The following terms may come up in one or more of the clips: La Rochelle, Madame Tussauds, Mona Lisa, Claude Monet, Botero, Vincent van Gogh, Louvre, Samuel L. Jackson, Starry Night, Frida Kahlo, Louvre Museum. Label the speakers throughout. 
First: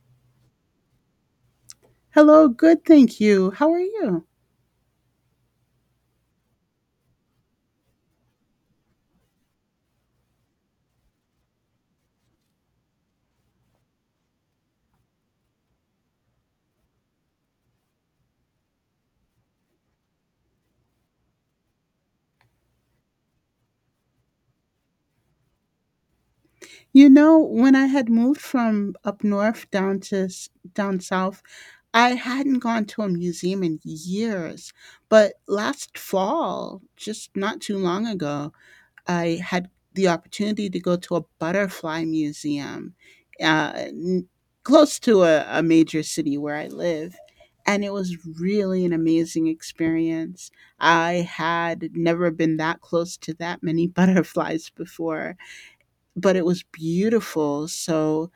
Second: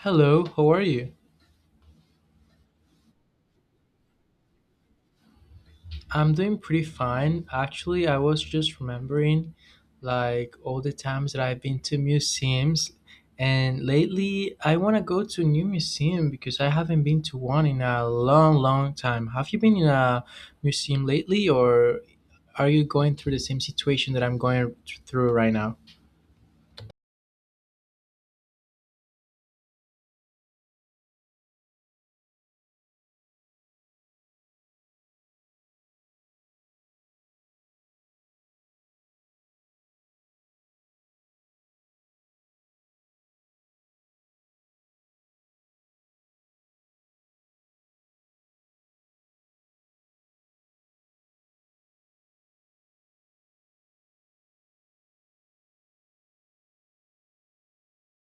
Speaker 1: Hello, how are you?
Speaker 2: Hello, good, thank you. How are you?
Speaker 1: I'm doing pretty fine. Actually, I was just remembering like all the times that I've been to museums, and lately I want to go to a new museum because I haven't been to one in a long, long time. Have you been in a museum lately, or are you going through the same situation that I'm going through right now?
Speaker 2: You know, when I had moved from up north down to down south, I hadn't gone to a museum in years. But last fall, just not too long ago, I had the opportunity to go to a butterfly museum uh, n- close to a major city where I live. And it was really an amazing experience. I had never been that close to that many butterflies before, but it was beautiful. So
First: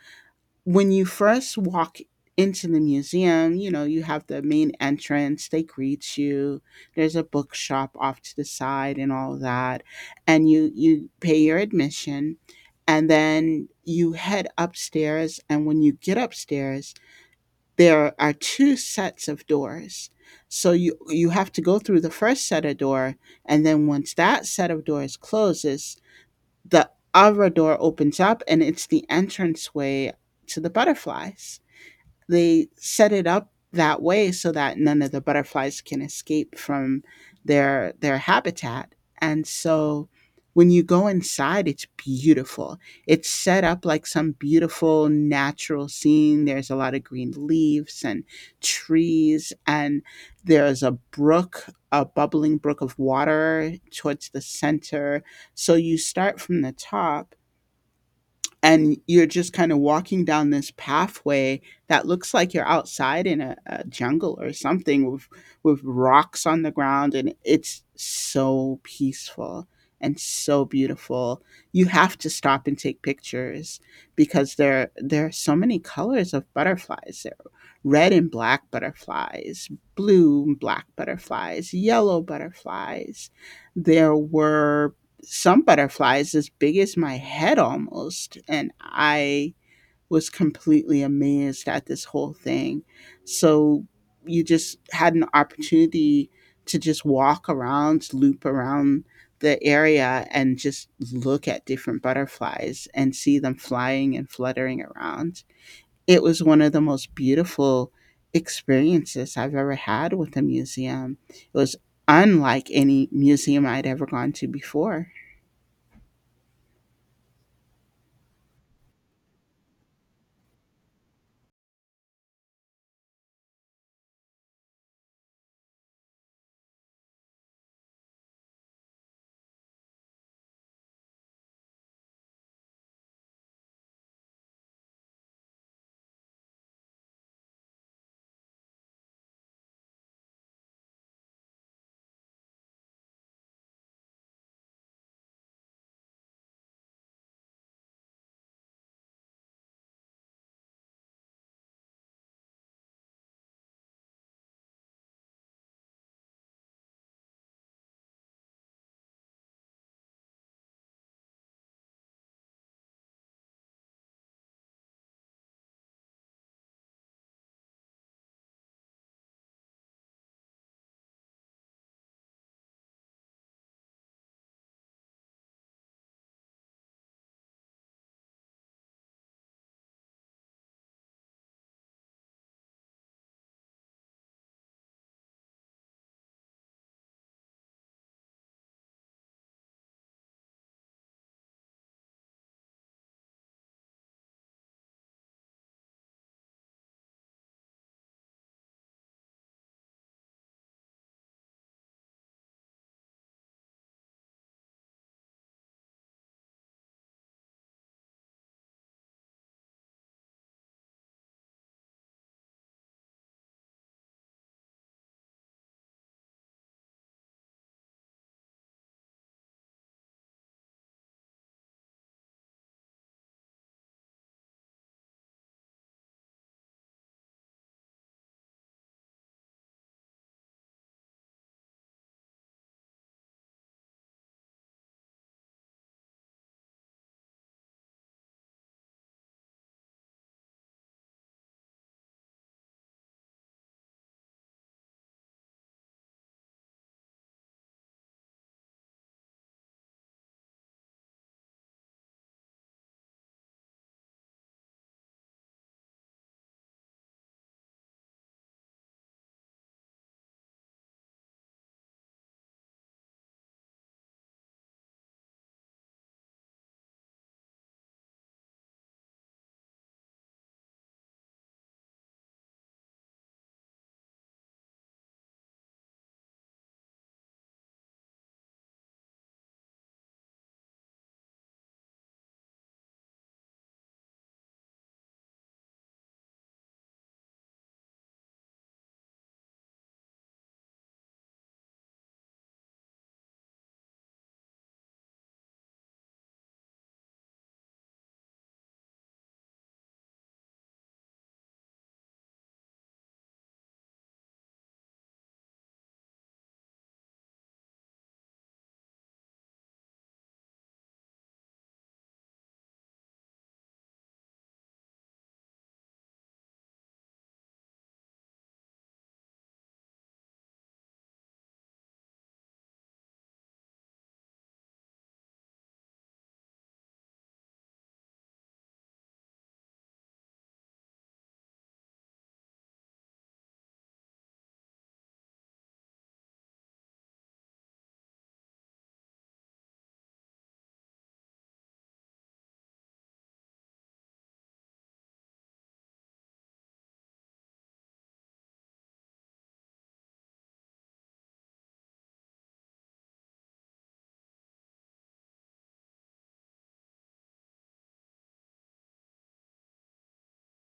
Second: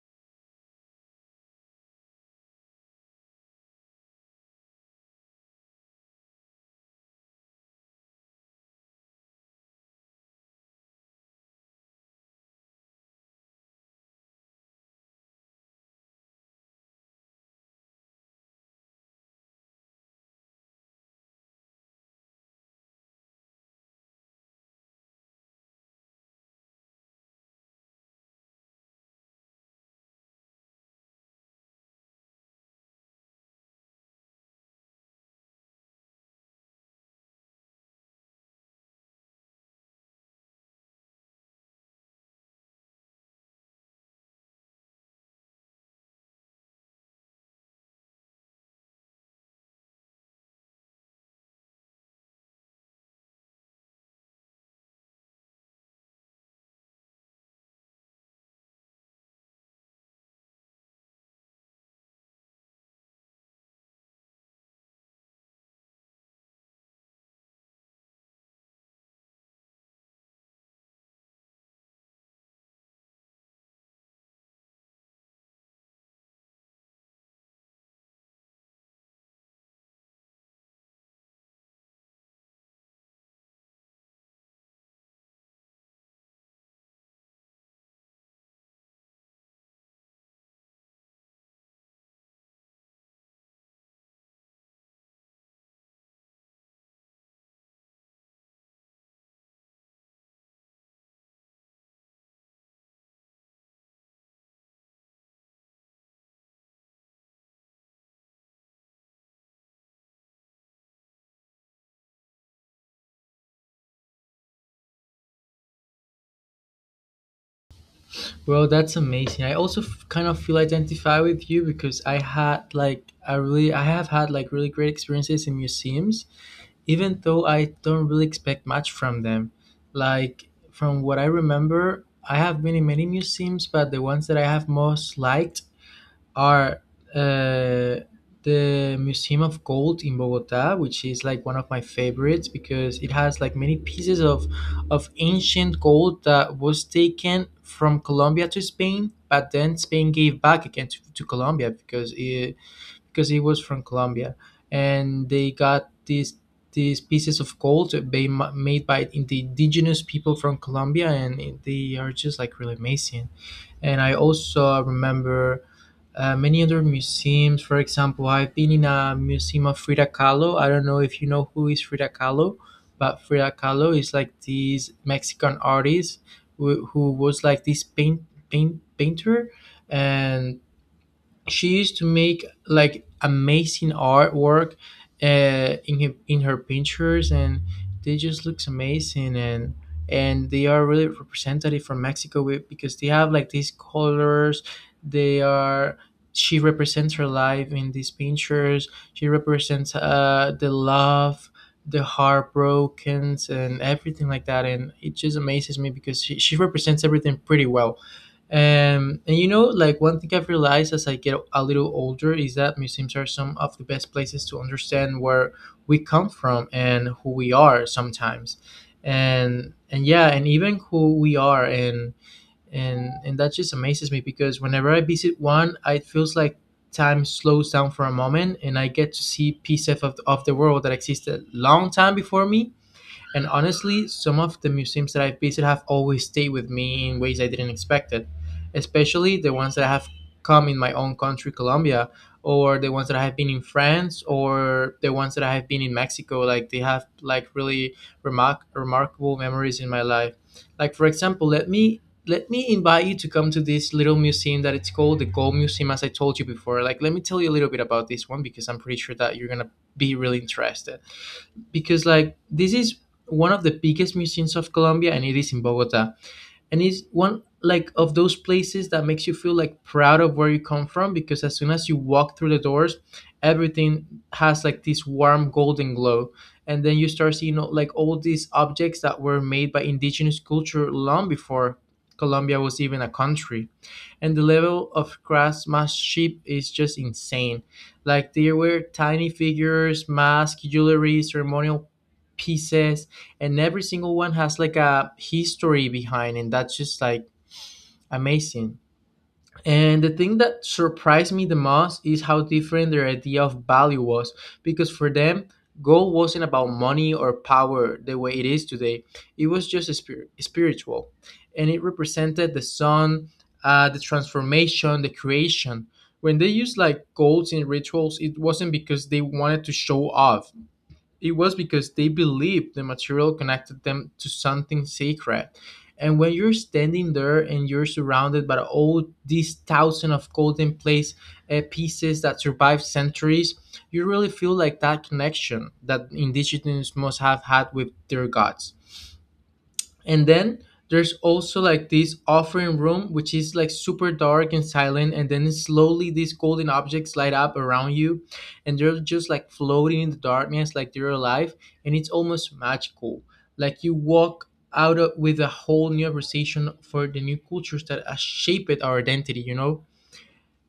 Speaker 2: when you first walk into the museum, you know, you have the main entrance, they greet you. There's a bookshop off to the side and all that. And you pay your admission, and then you head upstairs, and when you get upstairs, there are two sets of doors. So you have to go through the first set of door, and then once that set of doors closes, the Arador opens up and it's the entranceway to the butterflies. They set it up that way so that none of the butterflies can escape from their habitat. And so when you go inside, it's beautiful. It's set up like some beautiful natural scene. There's a lot of green leaves and trees, and there's a brook, a bubbling brook of water towards the center. So you start from the top and you're just kind of walking down this pathway that looks like you're outside in a jungle or something with rocks on the ground, and it's so peaceful and so beautiful you have to stop and take pictures because there are so many colors of butterflies. There are red and black butterflies, blue and black butterflies, yellow butterflies. There were some butterflies as big as my head almost. And I was completely amazed at this whole thing. So you just had an opportunity to just walk around, loop around the area, and just look at different butterflies and see them flying and fluttering around. It was one of the most beautiful experiences I've ever had with a museum. It was unlike any museum I'd ever gone to before.
Speaker 1: Well, that's amazing. I also kind of feel identified with you because I have had like really great experiences in museums even though I don't really expect much from them. Like, from what I remember, I have been in many museums, but the ones that I have most liked are uh, the Museum of Gold in Bogota, which is like one of my favorites because it has like many pieces of ancient gold that was taken from Colombia to Spain, but then Spain gave back again to Colombia because because he was from Colombia, and they got these pieces of gold that they made by in the indigenous people from Colombia, and they are just like really amazing. And I also remember. Many other museums. For example, I've been in a museum of Frida Kahlo. I don't know if you know who is Frida Kahlo, but Frida Kahlo is like this Mexican artist who was like this painter, and she used to make like amazing artwork in in her pictures, and they just looks amazing, and they are really representative from Mexico with because they have like these colors. They are, she represents her life in these pictures. She represents the love, the heartbrokens, and everything like that, and it just amazes me because she represents everything pretty well. And you know, like one thing I've realized as I get a little older is that museums are some of the best places to understand where we come from and who we are sometimes. And yeah, and even who we are, and that just amazes me because whenever I visit one, it feels like time slows down for a moment and I get to see pieces of the world that existed long time before me. And honestly, some of the museums that I've visited have always stayed with me in ways I didn't expect it, especially the ones that have come in my own country, Colombia, or the ones that I have been in France, or the ones that I have been in Mexico. Like they have like really remarkable memories in my life. Like for example, let me invite you to come to this little museum that it's called the Gold Museum, as I told you before. Like let me tell you a little bit about this one because I'm pretty sure that you're gonna be really interested because like this is one of the biggest museums of Colombia, and it is in Bogota, and it's one like of those places that makes you feel like proud of where you come from because as soon as you walk through the doors, everything has like this warm golden glow. And then you start seeing like all these objects that were made by indigenous culture long before colombia was even a country, and the level of craftsmanship is just insane. Like there were tiny figures, masks, jewelry, ceremonial pieces, and every single one has like a history behind, and that's just like amazing. And the thing that surprised me the most is how different their idea of value was, because for them, gold wasn't about money or power the way it is today. It was just a spiritual, and it represented the sun, the transformation, the creation. When they used like golds in rituals, it wasn't because they wanted to show off. It was because they believed the material connected them to something sacred. And when you're standing there and you're surrounded by all these thousand of golden place pieces that survived centuries, you really feel like that connection that indigenous must have had with their gods. And then there's also like this offering room, which is like super dark and silent, and then slowly these golden objects light up around you, and they're just like floating in the darkness like they're alive, and it's almost magical. Like you walk with a whole new appreciation for the new cultures that has shaped our identity, you know.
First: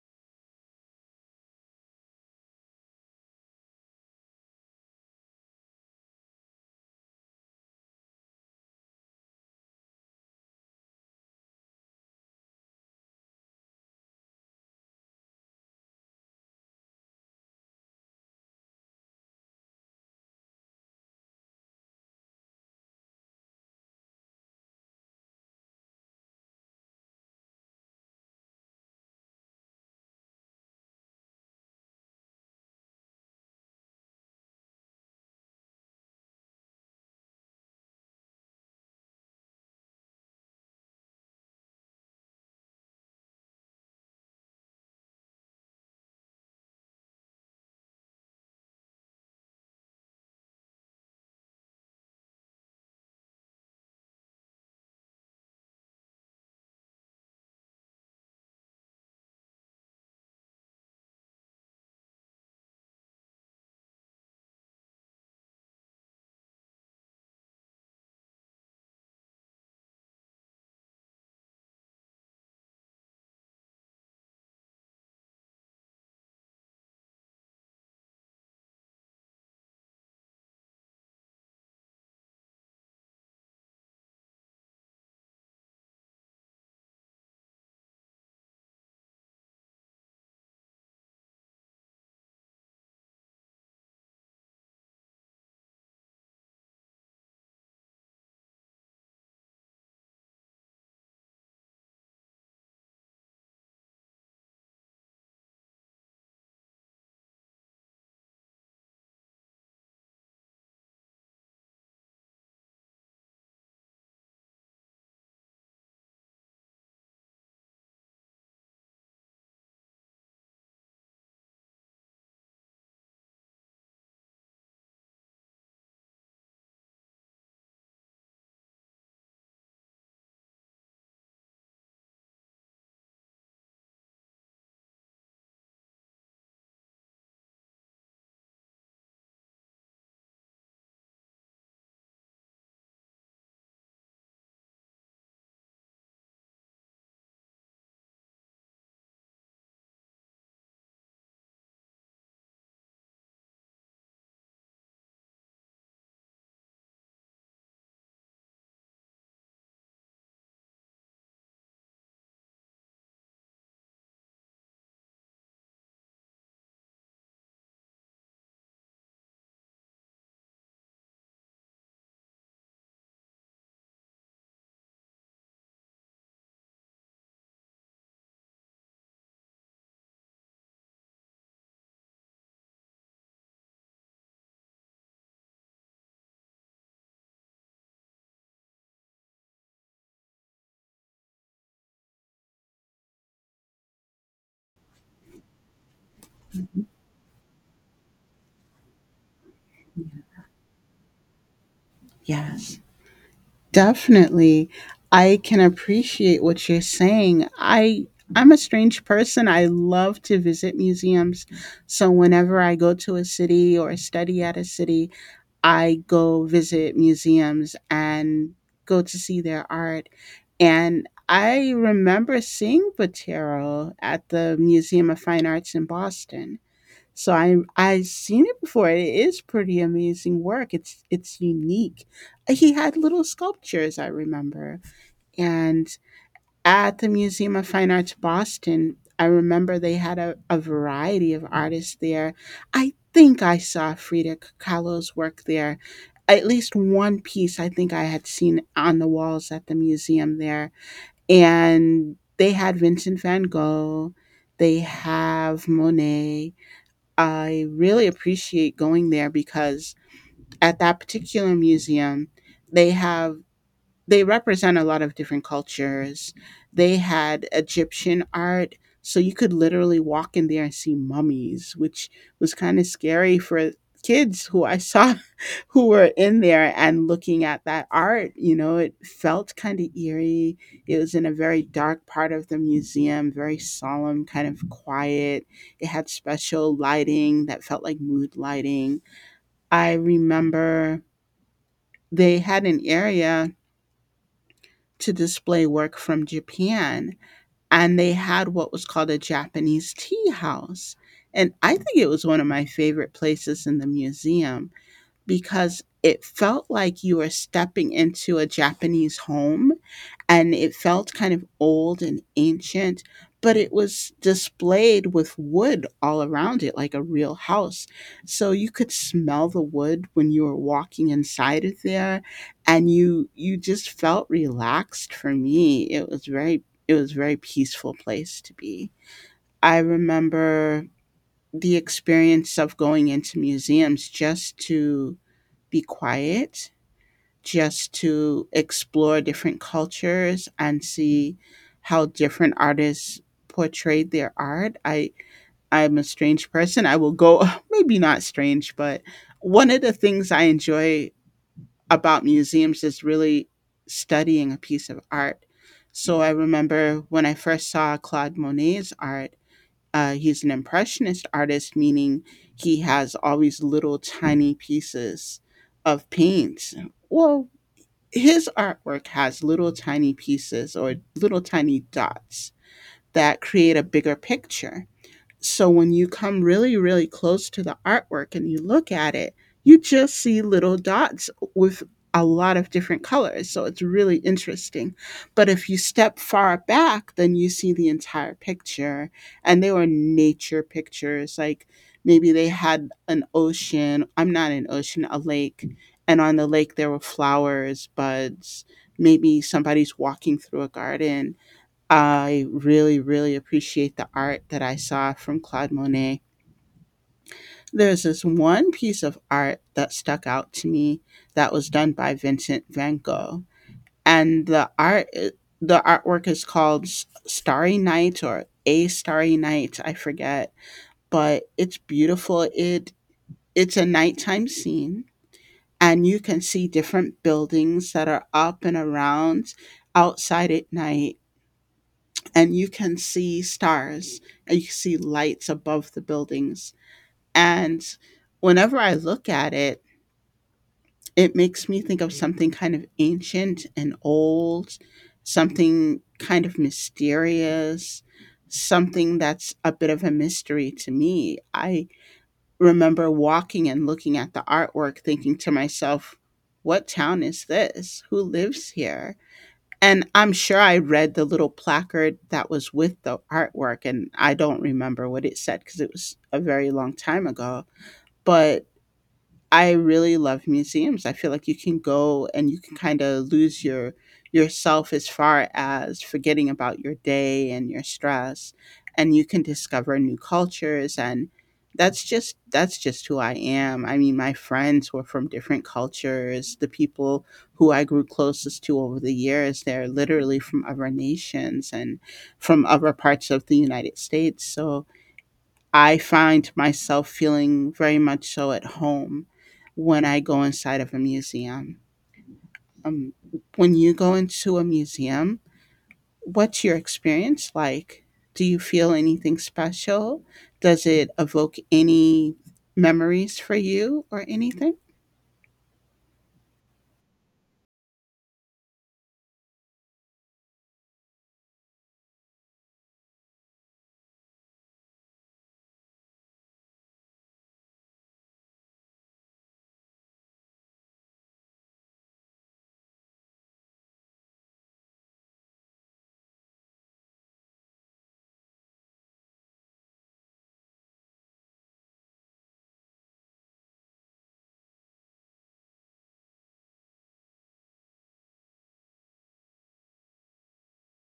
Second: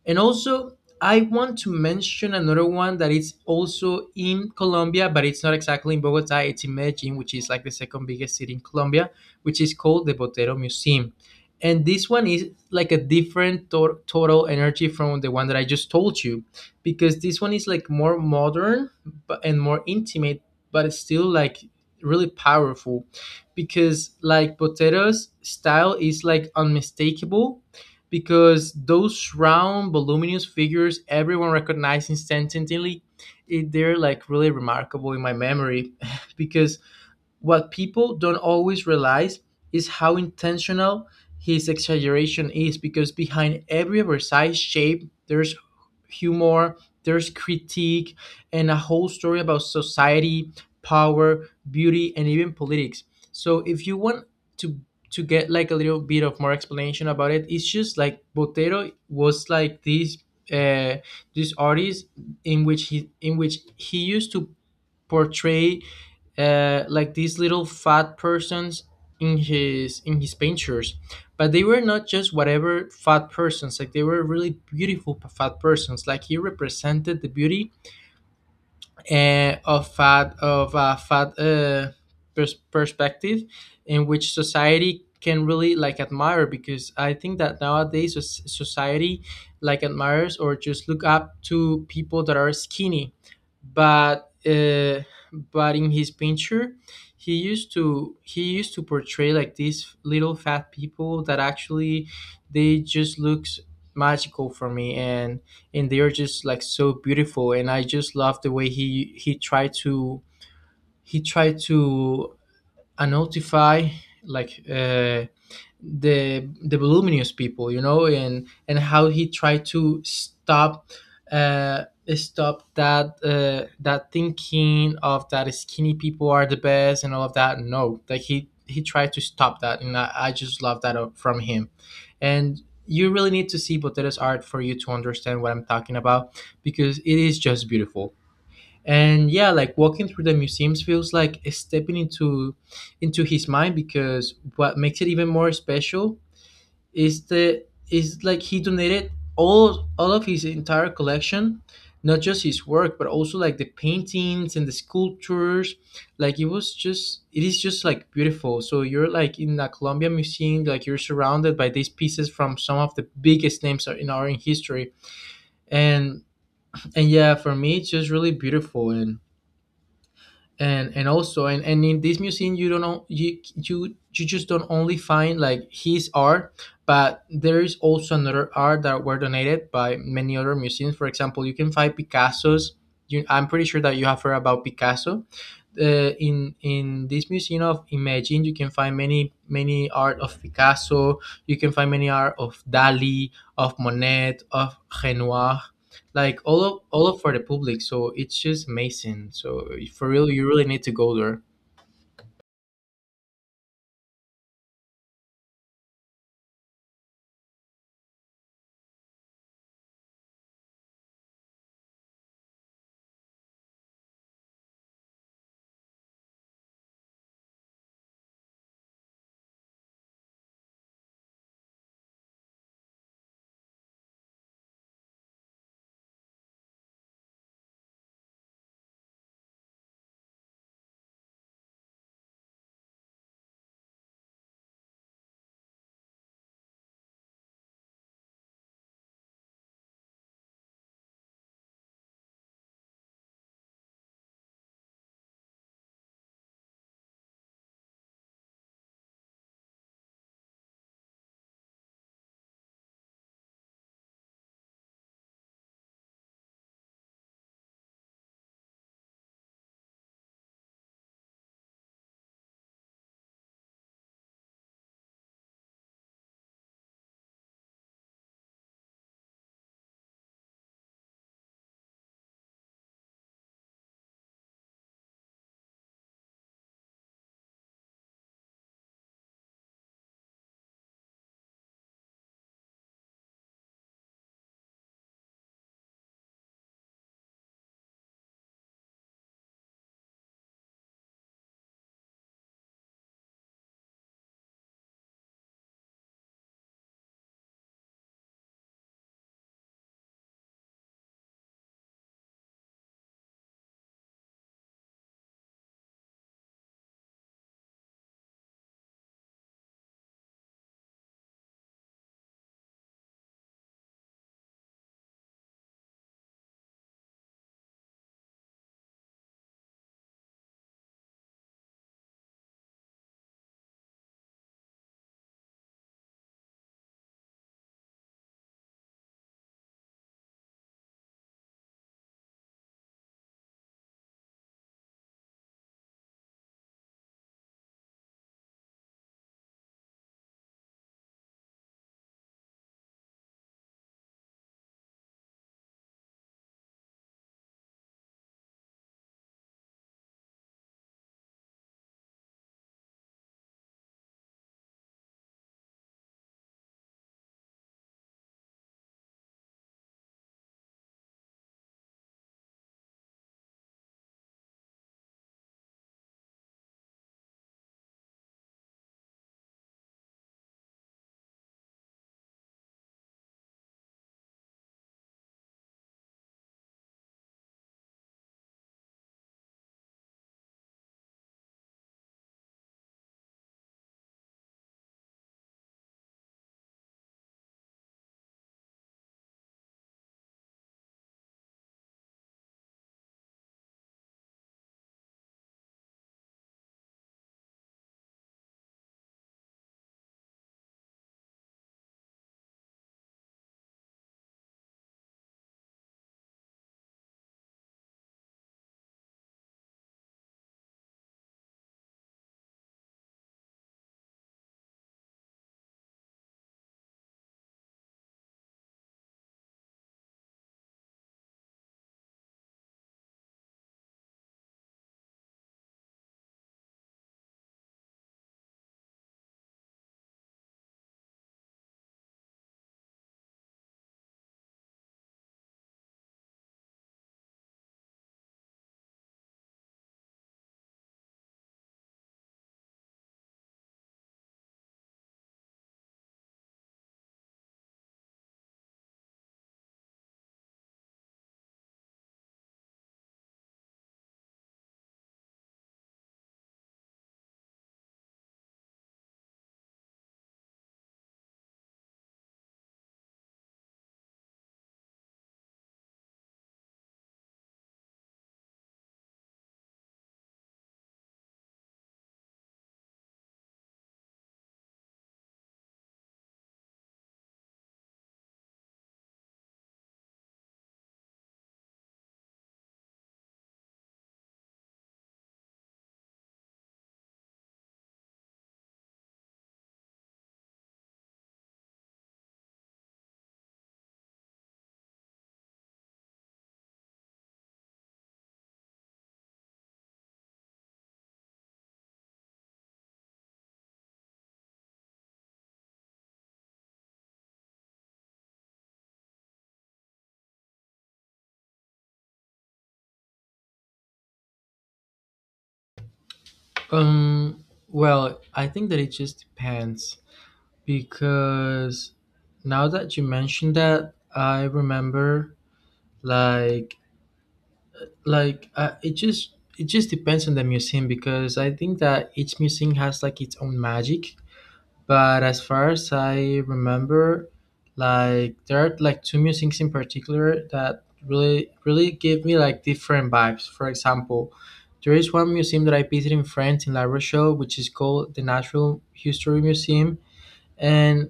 Speaker 1: And also, I want to mention another one that is also in Colombia, but it's not exactly in Bogota. It's in Medellin, which is like the second biggest city in Colombia, which is called the Botero Museum. And this one is like a different total energy from the one that I just told you, because this one is like more modern but, and more intimate, but it's still like really powerful, because like Botero's style is like unmistakable, because those round, voluminous figures everyone recognizes instantly. It, they're like really remarkable in my memory because what people don't always realize is how intentional his exaggeration is, because behind every oversized shape, there's humor, there's critique, and a whole story about society, power, beauty, and even politics. So if you want to to get like a little bit of more explanation about it, it's just like Botero was like this uh, this artist in which he used to portray like these little fat persons in his pictures. But they were not just whatever fat persons. Like they were really beautiful fat persons. Like he represented the beauty of of a fat perspective in which society can really like admire because I think that nowadays society like admires or just look up to people that are skinny, but uh, but in his picture, he used to portray like these little fat people that actually they just looks magical for me. And they're just like so beautiful, and I just love the way he tried to notify like uh the voluminous people, you know, and how he tried to stop uh stop that that thinking of that skinny people are the best and all of that. No, like he tried to stop that, and I just love that from him. And you really need to see Botero's art for you to understand what I'm talking about, because it is just beautiful. And yeah, like walking through the museums feels like stepping into his mind, because what makes it even more special is the is like he donated all of his entire collection, not just his work but also like the paintings and the sculptures. Like it is just like beautiful. So you're like in the columbia museum, like you're surrounded by these pieces from some of the biggest names in history. and and yeah, for me it's just really beautiful. And in this museum, you don't know you you you just don't only find like his art, but there is also another art that were donated by many other museums. For example, you can find picasso's. I'm pretty sure that you have heard about picasso. uh, in this museum of imagine, you can find many art of picasso, you can find many art of dali, of monet, of renoir, like all of for the public. So it's just amazing. So for real, you really need to go there.
Speaker 2: Yes, definitely. I can appreciate what you're saying. I'm a strange person. I love to visit museums. So whenever I go to a city or study at a city, I go visit museums and go to see their art. And I remember seeing Botero at the Museum of Fine Arts in Boston. So I seen it before. It is pretty amazing work. It's unique. He had little sculptures, I remember. And at the Museum of Fine Arts Boston, I remember they had a variety of artists there. I think I saw Frida Kahlo's work there. At least one piece I think I had seen on the walls at the museum there. And they had Vincent van Gogh. They have Monet. I really appreciate going there because at that particular museum, they have they represent a lot of different cultures. They had Egyptian art, so you could literally walk in there and see mummies, which was kind of scary for kids who I saw who were in there and looking at that art. You know, it felt kind of eerie. It was in a very dark part of the museum, very solemn, kind of quiet. It had special lighting that felt like mood lighting. I remember they had an area to display work from Japan, and they had what was called a Japanese tea house. And I think it was one of my favorite places in the museum because it felt like you were stepping into a Japanese home, and it felt kind of old and ancient, but it was displayed with wood all around it, like a real house. So you could smell the wood when you were walking inside of there, and you just felt relaxed. For me, it was very it was a very peaceful place to be. I remember the experience of going into museums just to be quiet, just to explore different cultures and see how different artists portrayed their art. I'm a strange person. I will go maybe not strange, but one of the things I enjoy about museums is really studying a piece of art. So I remember when I first saw Claude Monet's art, he's an impressionist artist, meaning he has all these little tiny pieces of paint well his artwork has little tiny pieces or little tiny dots that create a bigger picture. So when you come really, really close to the artwork and you look at it, you just see little dots with a lot of different colors. So it's really interesting. But if you step far back, then you see the entire picture. And they were nature pictures. Like maybe they had an ocean. A lake. And on the lake, there were flowers, buds. Maybe somebody's walking through a garden. I really, really appreciate the art that I saw from Claude Monet. There's this one piece of art that stuck out to me that was done by Vincent van Gogh, and the artwork is called "Starry Night" or "A Starry Night," I forget, but it's beautiful. It's a nighttime scene, and you can see different buildings that are up and around outside at night, and you can see stars, and you can see lights above the buildings. And whenever I look at it, it makes me think of something kind of ancient and old, something kind of mysterious, something that's a bit of a mystery to me. I remember walking and looking at the artwork, thinking to myself, what town is this? Who lives here? And I'm sure I read the little placard that was with the artwork, and I don't remember what it said because it was a very long time ago, but I really love museums. I feel like you can go and you can kind of lose your yourself as far as forgetting about your day and your stress, and you can discover new cultures, and that's just who I am. I mean, my friends were from different cultures. The people who I grew closest to over the years, they're literally from other nations and from other parts of the United States. So, I find myself feeling very much so at home when I go inside of a museum. Um, when you go into a museum, what's your experience like? Do you feel anything special? Does it evoke any memories for you or anything?
Speaker 1: Well, I think that it just depends because now that you mentioned that, I remember, like like uh, it just it just depends on the museum because I think that each museum has like its own magic. But as far as I remember, like there are like two musings in particular that really give me like different vibes. For example, there is one museum that I visited in France in La Rochelle, which is called the Natural History Museum, and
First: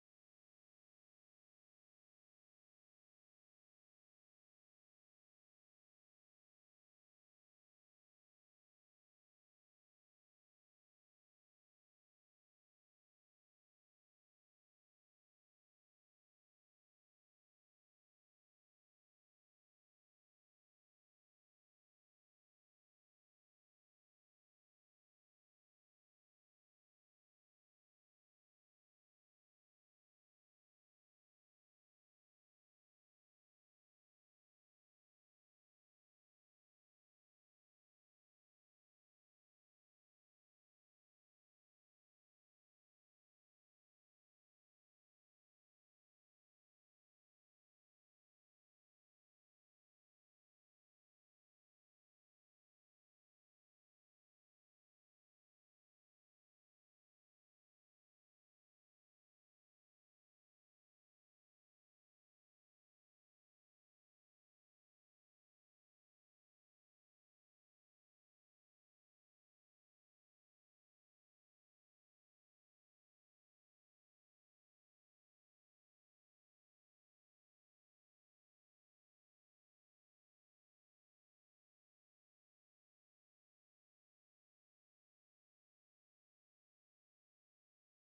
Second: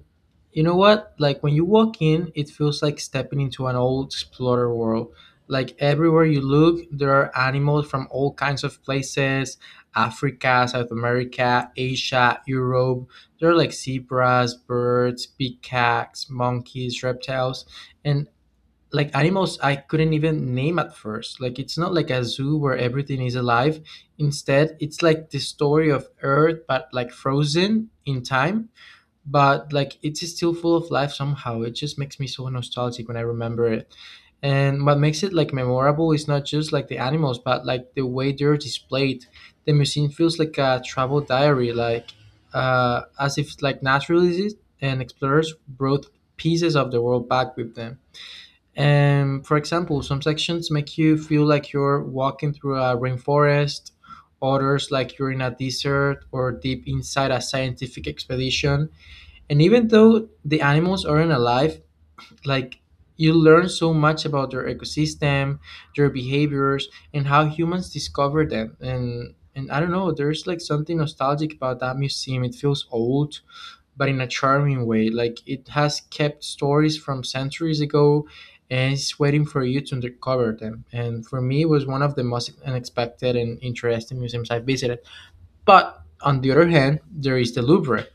Speaker 1: you know what? Like when you walk in, it feels like stepping into an old explorer world. Like everywhere you look, there are animals from all kinds of places: Africa, South America, Asia, Europe. There are like zebras, birds, peacocks, monkeys, reptiles, and like animals I couldn't even name at first. Like it's not like a zoo where everything is alive. Instead, it's like the story of Earth, but like frozen in time, but like it's still full of life somehow. It just makes me so nostalgic when I remember it. And what makes it like memorable is not just like the animals, but like the way they're displayed. The museum feels like a travel diary, like as if like naturalists and explorers brought pieces of the world back with them. And for example, some sections make you feel like you're walking through a rainforest, others like you're in a desert or deep inside a scientific expedition, and even though the animals aren't alive, like you learn so much about their ecosystem, their behaviors, and how humans discover them. And I don't know, there's like something nostalgic about that museum. It feels old, but in a charming way. Like it has kept stories from centuries ago, and it's waiting for you to uncover them. And for me, it was one of the most unexpected and interesting museums I visited. But on the other hand, there is the Louvre.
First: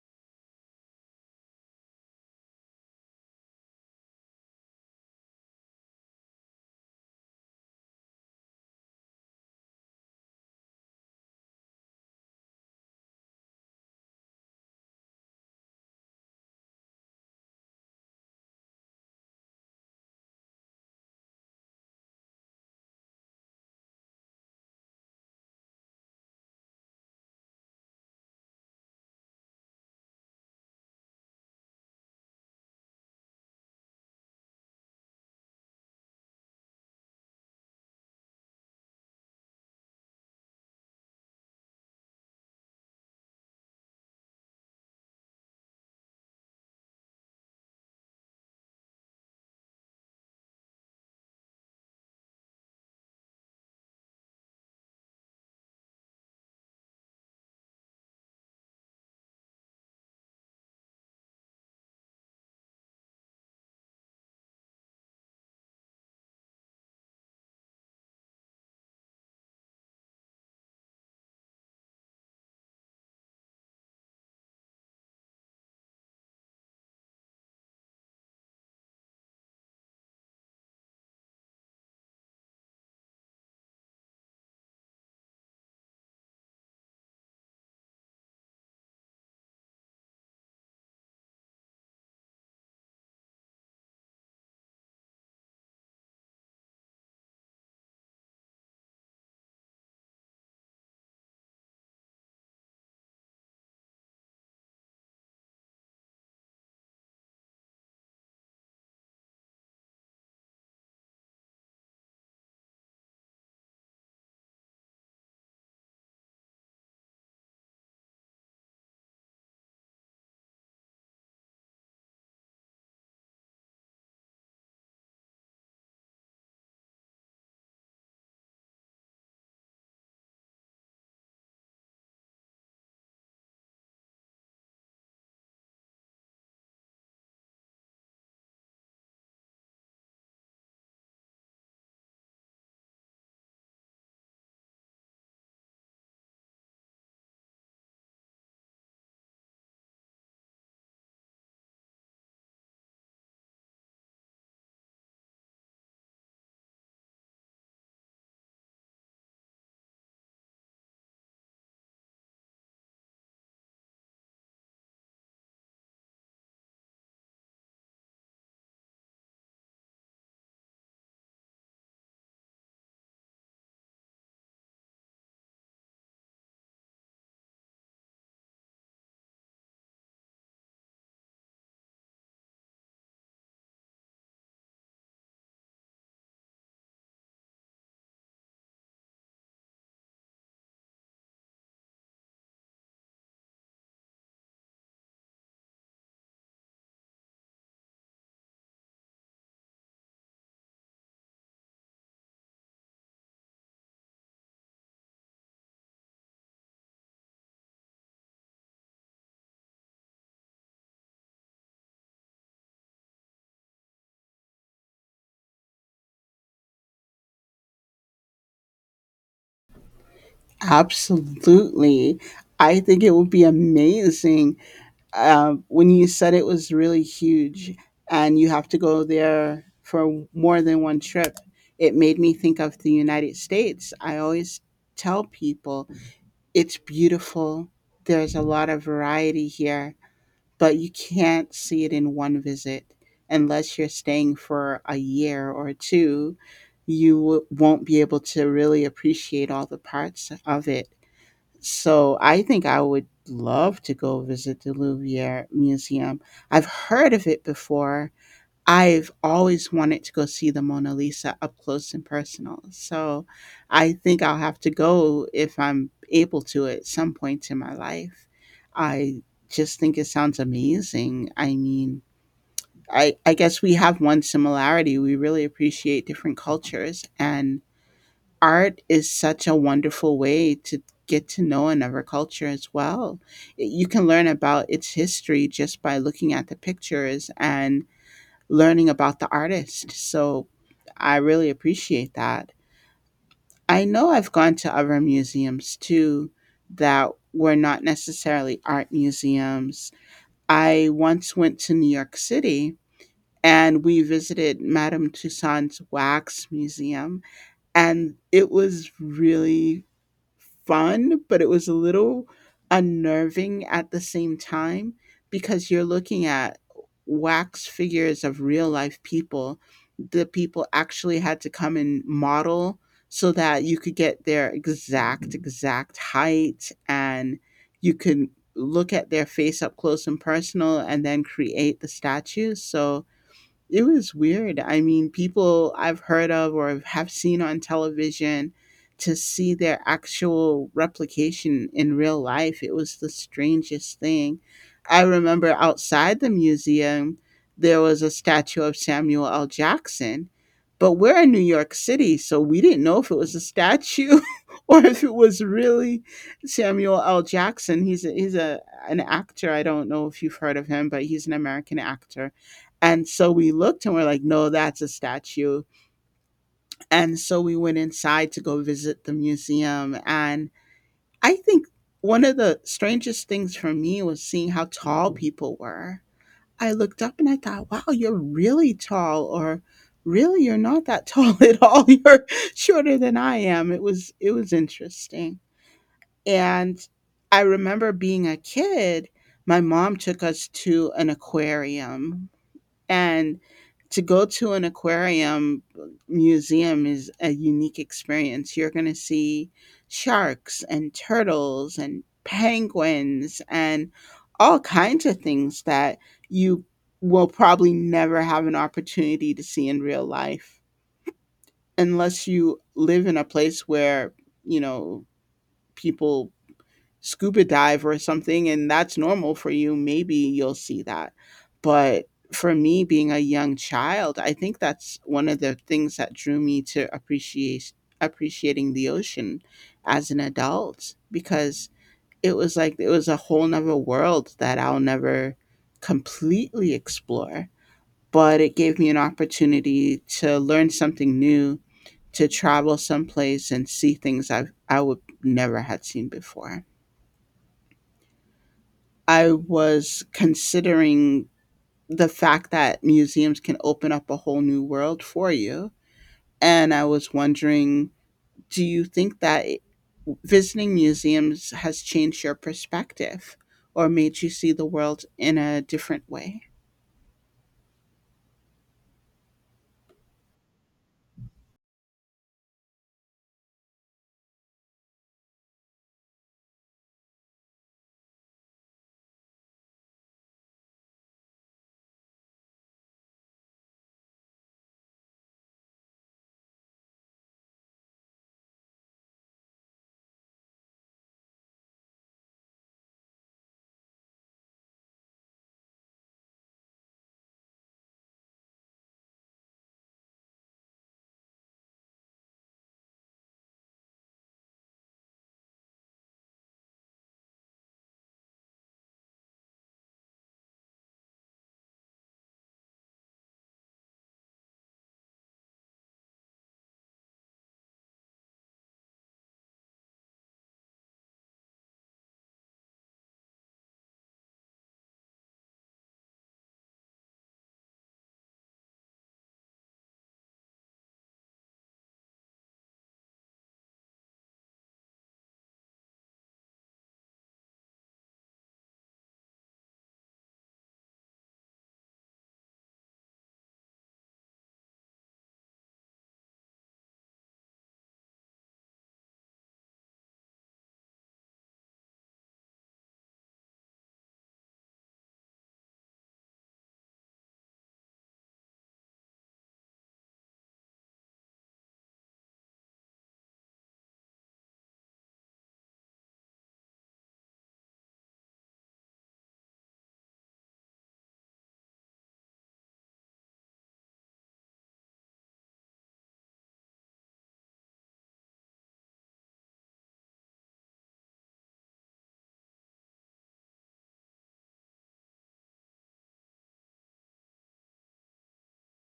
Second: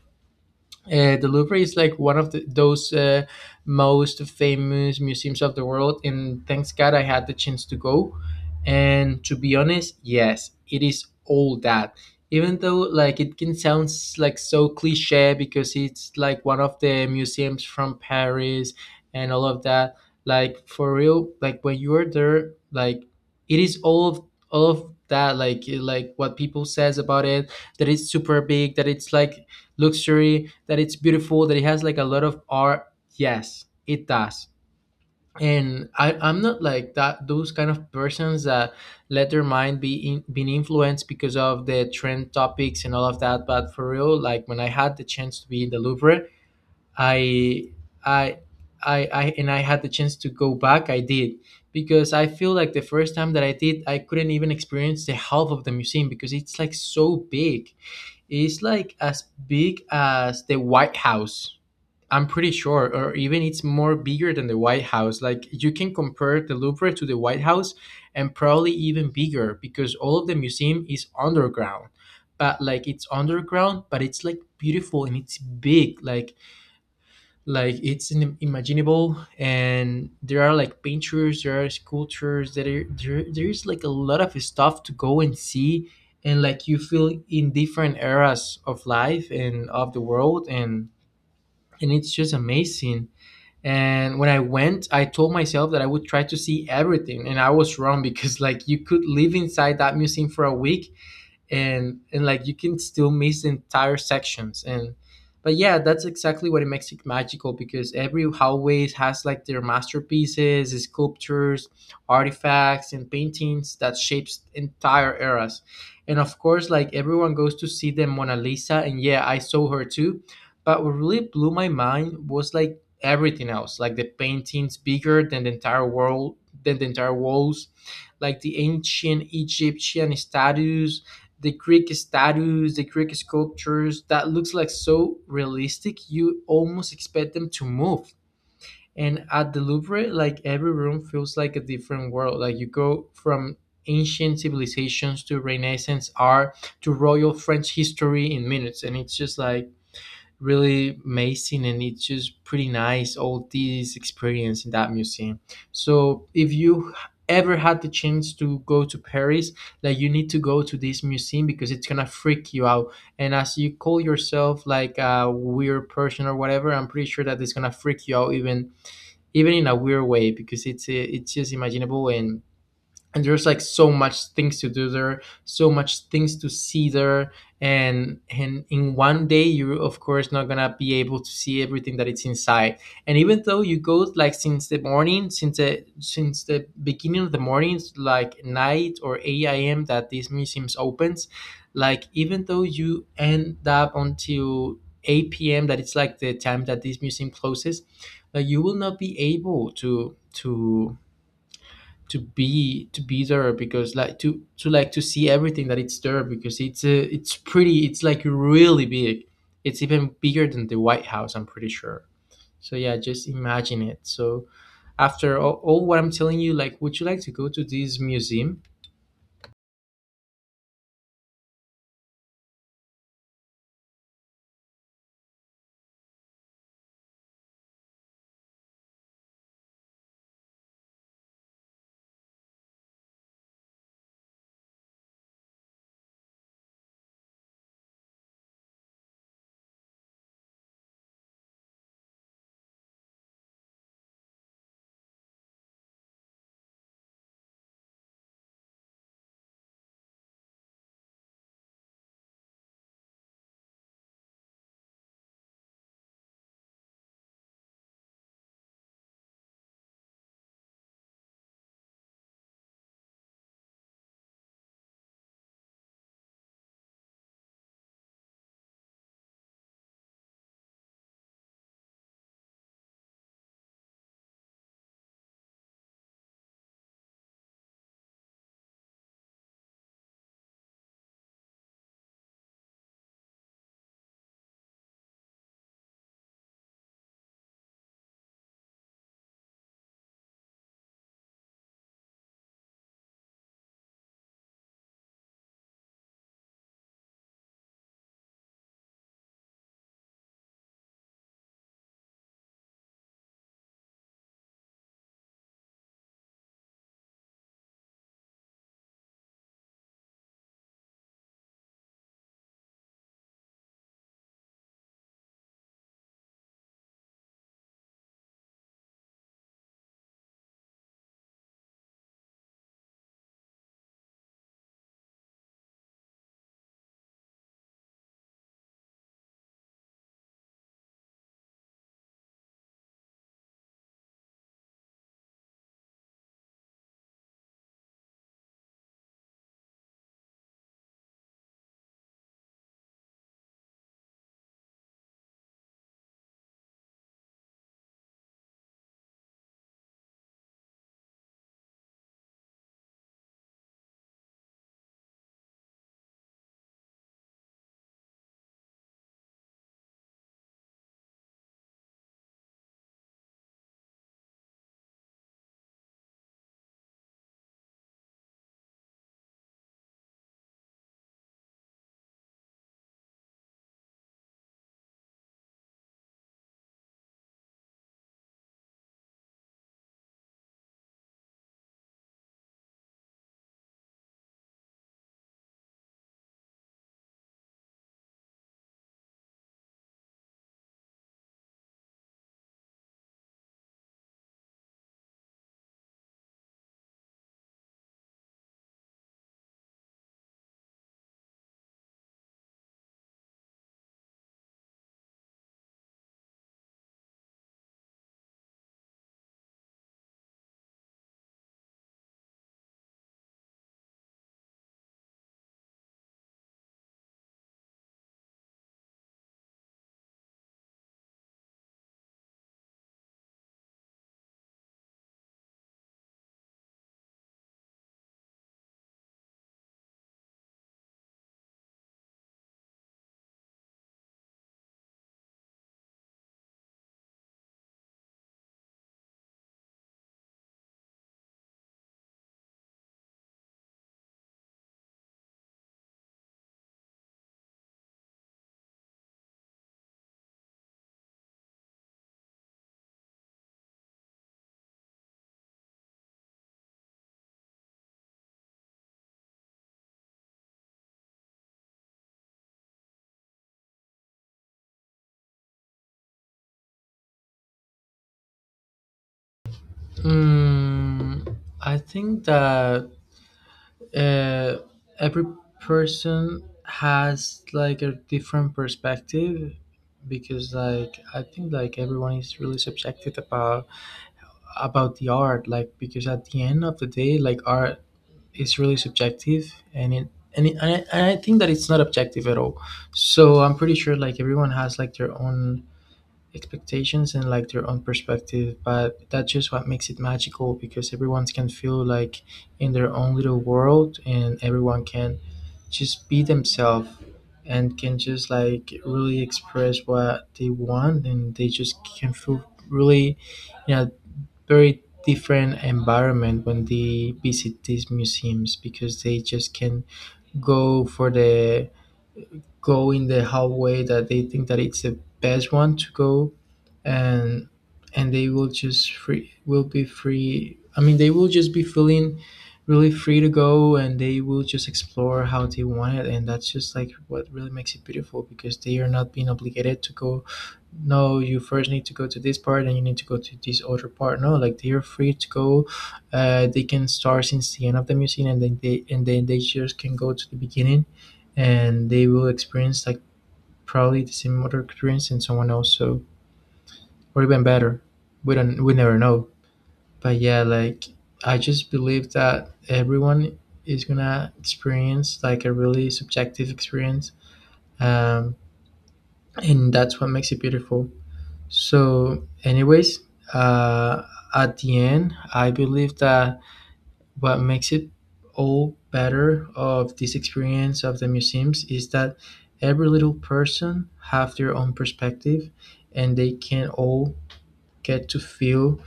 Speaker 1: The Louvre is like one of those most famous museums of the world, and thanks God I had the chance to go. And to be honest, yes, it is all that. Even though like it can sound like so cliche, because it's like one of the museums from Paris and all of that. Like for real, like when you are there, like it is all of that. Like what people says about it, that it's super big, that it's like luxury, that it's beautiful, that it has like a lot of art. Yes, it does. And I'm not like that those kind of persons that let their mind be being influenced because of the trend topics and all of that. But for real, like when I had the chance to be in the Louvre, I I I and I had the chance to go back, I did, because I feel like the first time that I did, I couldn't even experience the half of the museum because it's like so big. It's like as big as the White House. I'm pretty sure, or even it's more bigger than the White House. Like you can compare the Louvre to the White House, and probably even bigger because all of the museum is underground. But like it's underground, but it's like beautiful and it's big. Like it's unimaginable, and there are like painters, there are sculptures that are there, there's like a lot of stuff to go and see, and like you feel in different eras of life and of the world, and it's just amazing. And when I went, I told myself that I would try to see everything, and I was wrong because like you could live inside that museum for a week, and like you can still miss entire sections. And but yeah, that's exactly what it makes it magical, because every hallway has like their masterpieces, sculptures, artifacts, and paintings that shapes entire eras. And of course, like everyone goes to see the Mona Lisa, and yeah, I saw her too. But what really blew my mind was like everything else, like the paintings bigger than the entire world, than the entire walls, like the ancient Egyptian statues, the Greek statues, the Greek sculptures that looks like so realistic, you almost expect them to move. And at the Louvre, like every room feels like a different world. Like you go from ancient civilizations to Renaissance art to royal French history in minutes, and it's just like really amazing, and it's just pretty nice, all this experience in that museum. So if you ever had the chance to go to Paris, like you need to go to this museum because it's gonna freak you out. And as you call yourself like a weird person or whatever, I'm pretty sure that it's gonna freak you out, even in a weird way, because it's just imaginable. And there's like so much things to do there, so much things to see there, and in one day you're of course not gonna be able to see everything that it's inside. And even though you go like since the morning, since the beginning of the mornings, like night or 8 a.m. that these museums opens, like even though you end up until 8 p.m. that it's like the time that this museum closes, like you will not be able to be there, because like to like to see everything that it's there, because it's pretty, it's like really big, it's even bigger than the White House, I'm pretty sure. So yeah, just imagine it. So after all what I'm telling you, like would you like to go to this museum?
Speaker 2: Absolutely. I think it would be amazing. When you said it was really huge and you have to go there for more than one trip, it made me think of the United States. I always tell people it's beautiful, there's a lot of variety here, but you can't see it in one visit unless you're staying for a year or two. You won't be able to really appreciate all the parts of it. So I think I would love to go visit the Louvre Museum. I've heard of it before. I've always wanted to go see the Mona Lisa up close and personal. So I think I'll have to go if I'm able to at some point in my life. I just think it sounds amazing. I mean, I guess we have one similarity. We really appreciate different cultures. And art is such a wonderful way to get to know another culture as well. You can learn about its history just by looking at the pictures and learning about the artist. So I really appreciate that. I know I've gone to other museums too that were not necessarily art museums. I once went to New York City and we visited Madame Tussauds Wax Museum, and it was really fun, but it was a little unnerving at the same time because you're looking at wax figures of real life people. The people actually had to come and model so that you could get their exact height, and you could look at their face up close and personal and then create the statues. So it was weird. I mean, people I've heard of or have seen on television, to see their actual replication in real life, it was the strangest thing. I remember outside the museum, there was a statue of Samuel L. Jackson, but we're in New York City, so we didn't know if it was a statue or if it was really Samuel L. Jackson. He's a an actor. I don't know if you've heard of him, but he's an American actor, and so we looked and we're like, no, that's a statue. And so we went inside to go visit the museum. And I think one of the strangest things for me was seeing how tall people were. I looked up and I thought, wow, you're really tall, or really, you're not that tall at all. You're shorter than I am. It was interesting. And I remember being a kid, my mom took us to an aquarium, and to go to an aquarium museum is a unique experience. You're going to see sharks and turtles and penguins and all kinds of things that you will probably never have an opportunity to see in real life unless you live in a place where, you know, people scuba dive or something and that's normal for you, maybe you'll see that. But for me, being a young child, I think that's one of the things that drew me to appreciate appreciating the ocean as an adult because it was a whole nother world that I'll never completely explore. But it gave me an opportunity to learn something new, to travel someplace and see things I would never had seen before. I was considering the fact that museums can open up a whole new world for you. And I was wondering, do you think that visiting museums has changed your perspective or made you see the world in a different way?
Speaker 1: mm, I think that uh, every person has like a different perspective, because like I think like everyone is really subjective about the art, like because at the end of the day, like art is really subjective, and I think that it's not objective at all. So I'm pretty sure like everyone has like their own expectations and like their own perspective, but that's just what makes it magical, because everyone can feel like in their own little world, and everyone can just be themselves, and can just like really express what they want, and they just can feel really, you know very different environment when they visit these museums, because they just can go for the go in the hallway that they think that it's the best one to go. And and they will just free will be free, I mean they will just be feeling really free to go, and they will just explore how they want it, and that's just like what really makes it beautiful, because they are not being obligated to go. No, you first need to go to this part, and you need to go to this other part. No, like they are free to go. They can start since the end of the museum, and then they just can go to the beginning, and they will experience like probably the same motor experience in someone else, so, or even better, we don't we never know. But yeah, like I just believe that everyone is gonna experience like a really subjective experience. um, and that's what makes it beautiful. So anyways, uh, at the end I believe that what makes it all better of this experience of the museums is that every little person have their own perspective, and they can all get to feel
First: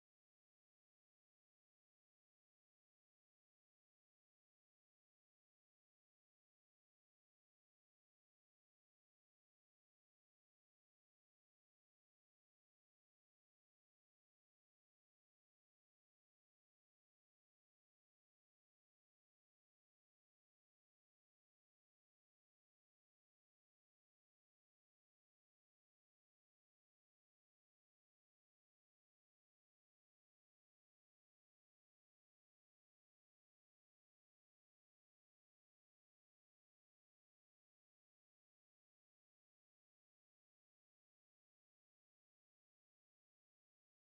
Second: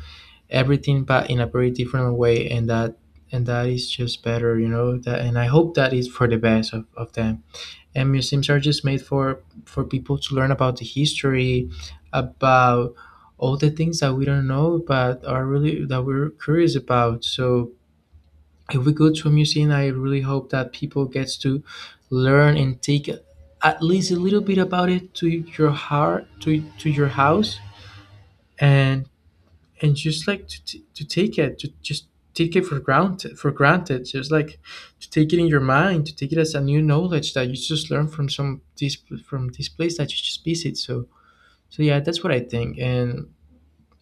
Speaker 1: everything, but in a very different way, and that is just better, you know that. And I hope that is for the best of them. And museums are just made for people to learn about the history, about all the things that we don't know but are really that we're curious about. So if we go to a museum, I really hope that people gets to learn and take at least a little bit about it to your heart, to your house, and and just like to take it, to just take it for granted, just like to take it in your mind, to take it as a new knowledge that you just learn from this place that you just visit. So yeah, that's what I think. and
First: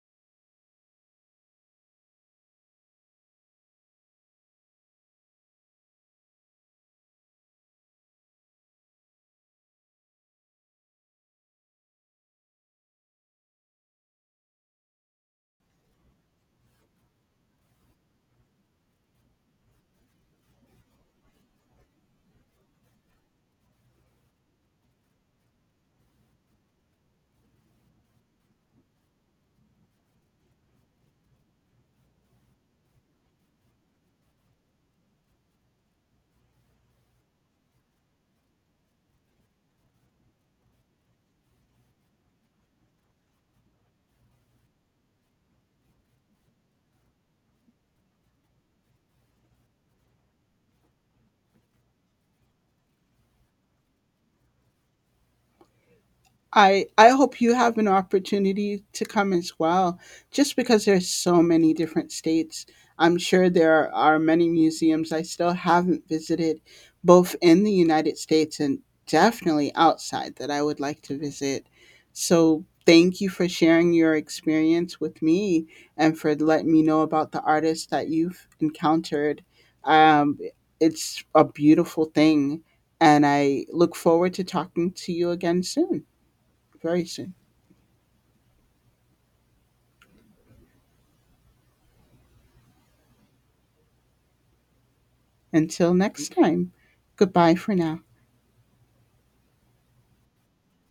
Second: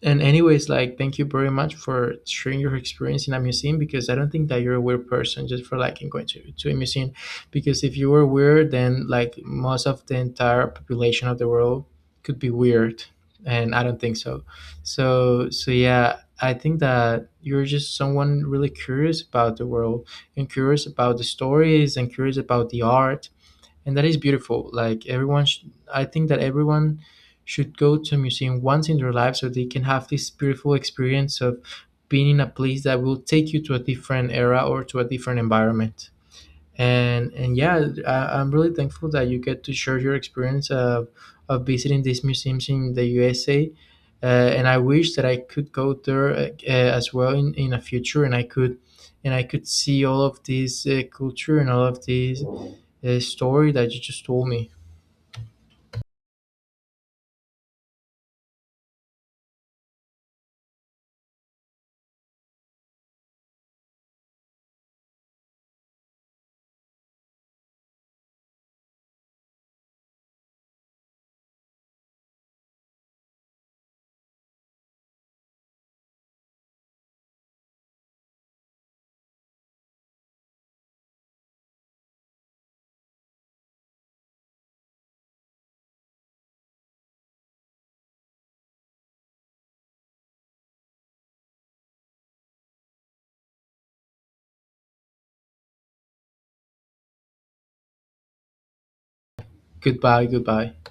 Speaker 1: and anyways, like thank you very much for sharing your experience in a museum, because I don't think that you're a weird person just for liking going to a museum. Because if you were weird, then like most of the entire population of the world could be weird. And I don't think so. So yeah, I think that you're just someone really curious about the world, and curious about the stories, and curious about the art, and that is beautiful. Like I think that everyone should go to a museum once in their life, so they can have this beautiful experience of being in a place that will take you to a different era or to a different environment. And yeah, I'm really thankful that you get to share your experience of visiting these museums in the USA. And I wish that I could go there, as well, in a future, and I could see all of this culture and all of this story that you just told me.
Speaker 2: I hope you have an opportunity to come as well, just because there's so many different states. I'm sure there are many museums I still haven't visited, both in the United States and definitely outside that I would like to visit. So thank you for sharing your experience with me and for letting me know about the artists that you've encountered. Um, it's a beautiful thing, and I look forward to talking to you again soon. Very soon. Until next time, goodbye for now.
Speaker 1: Goodbye, goodbye.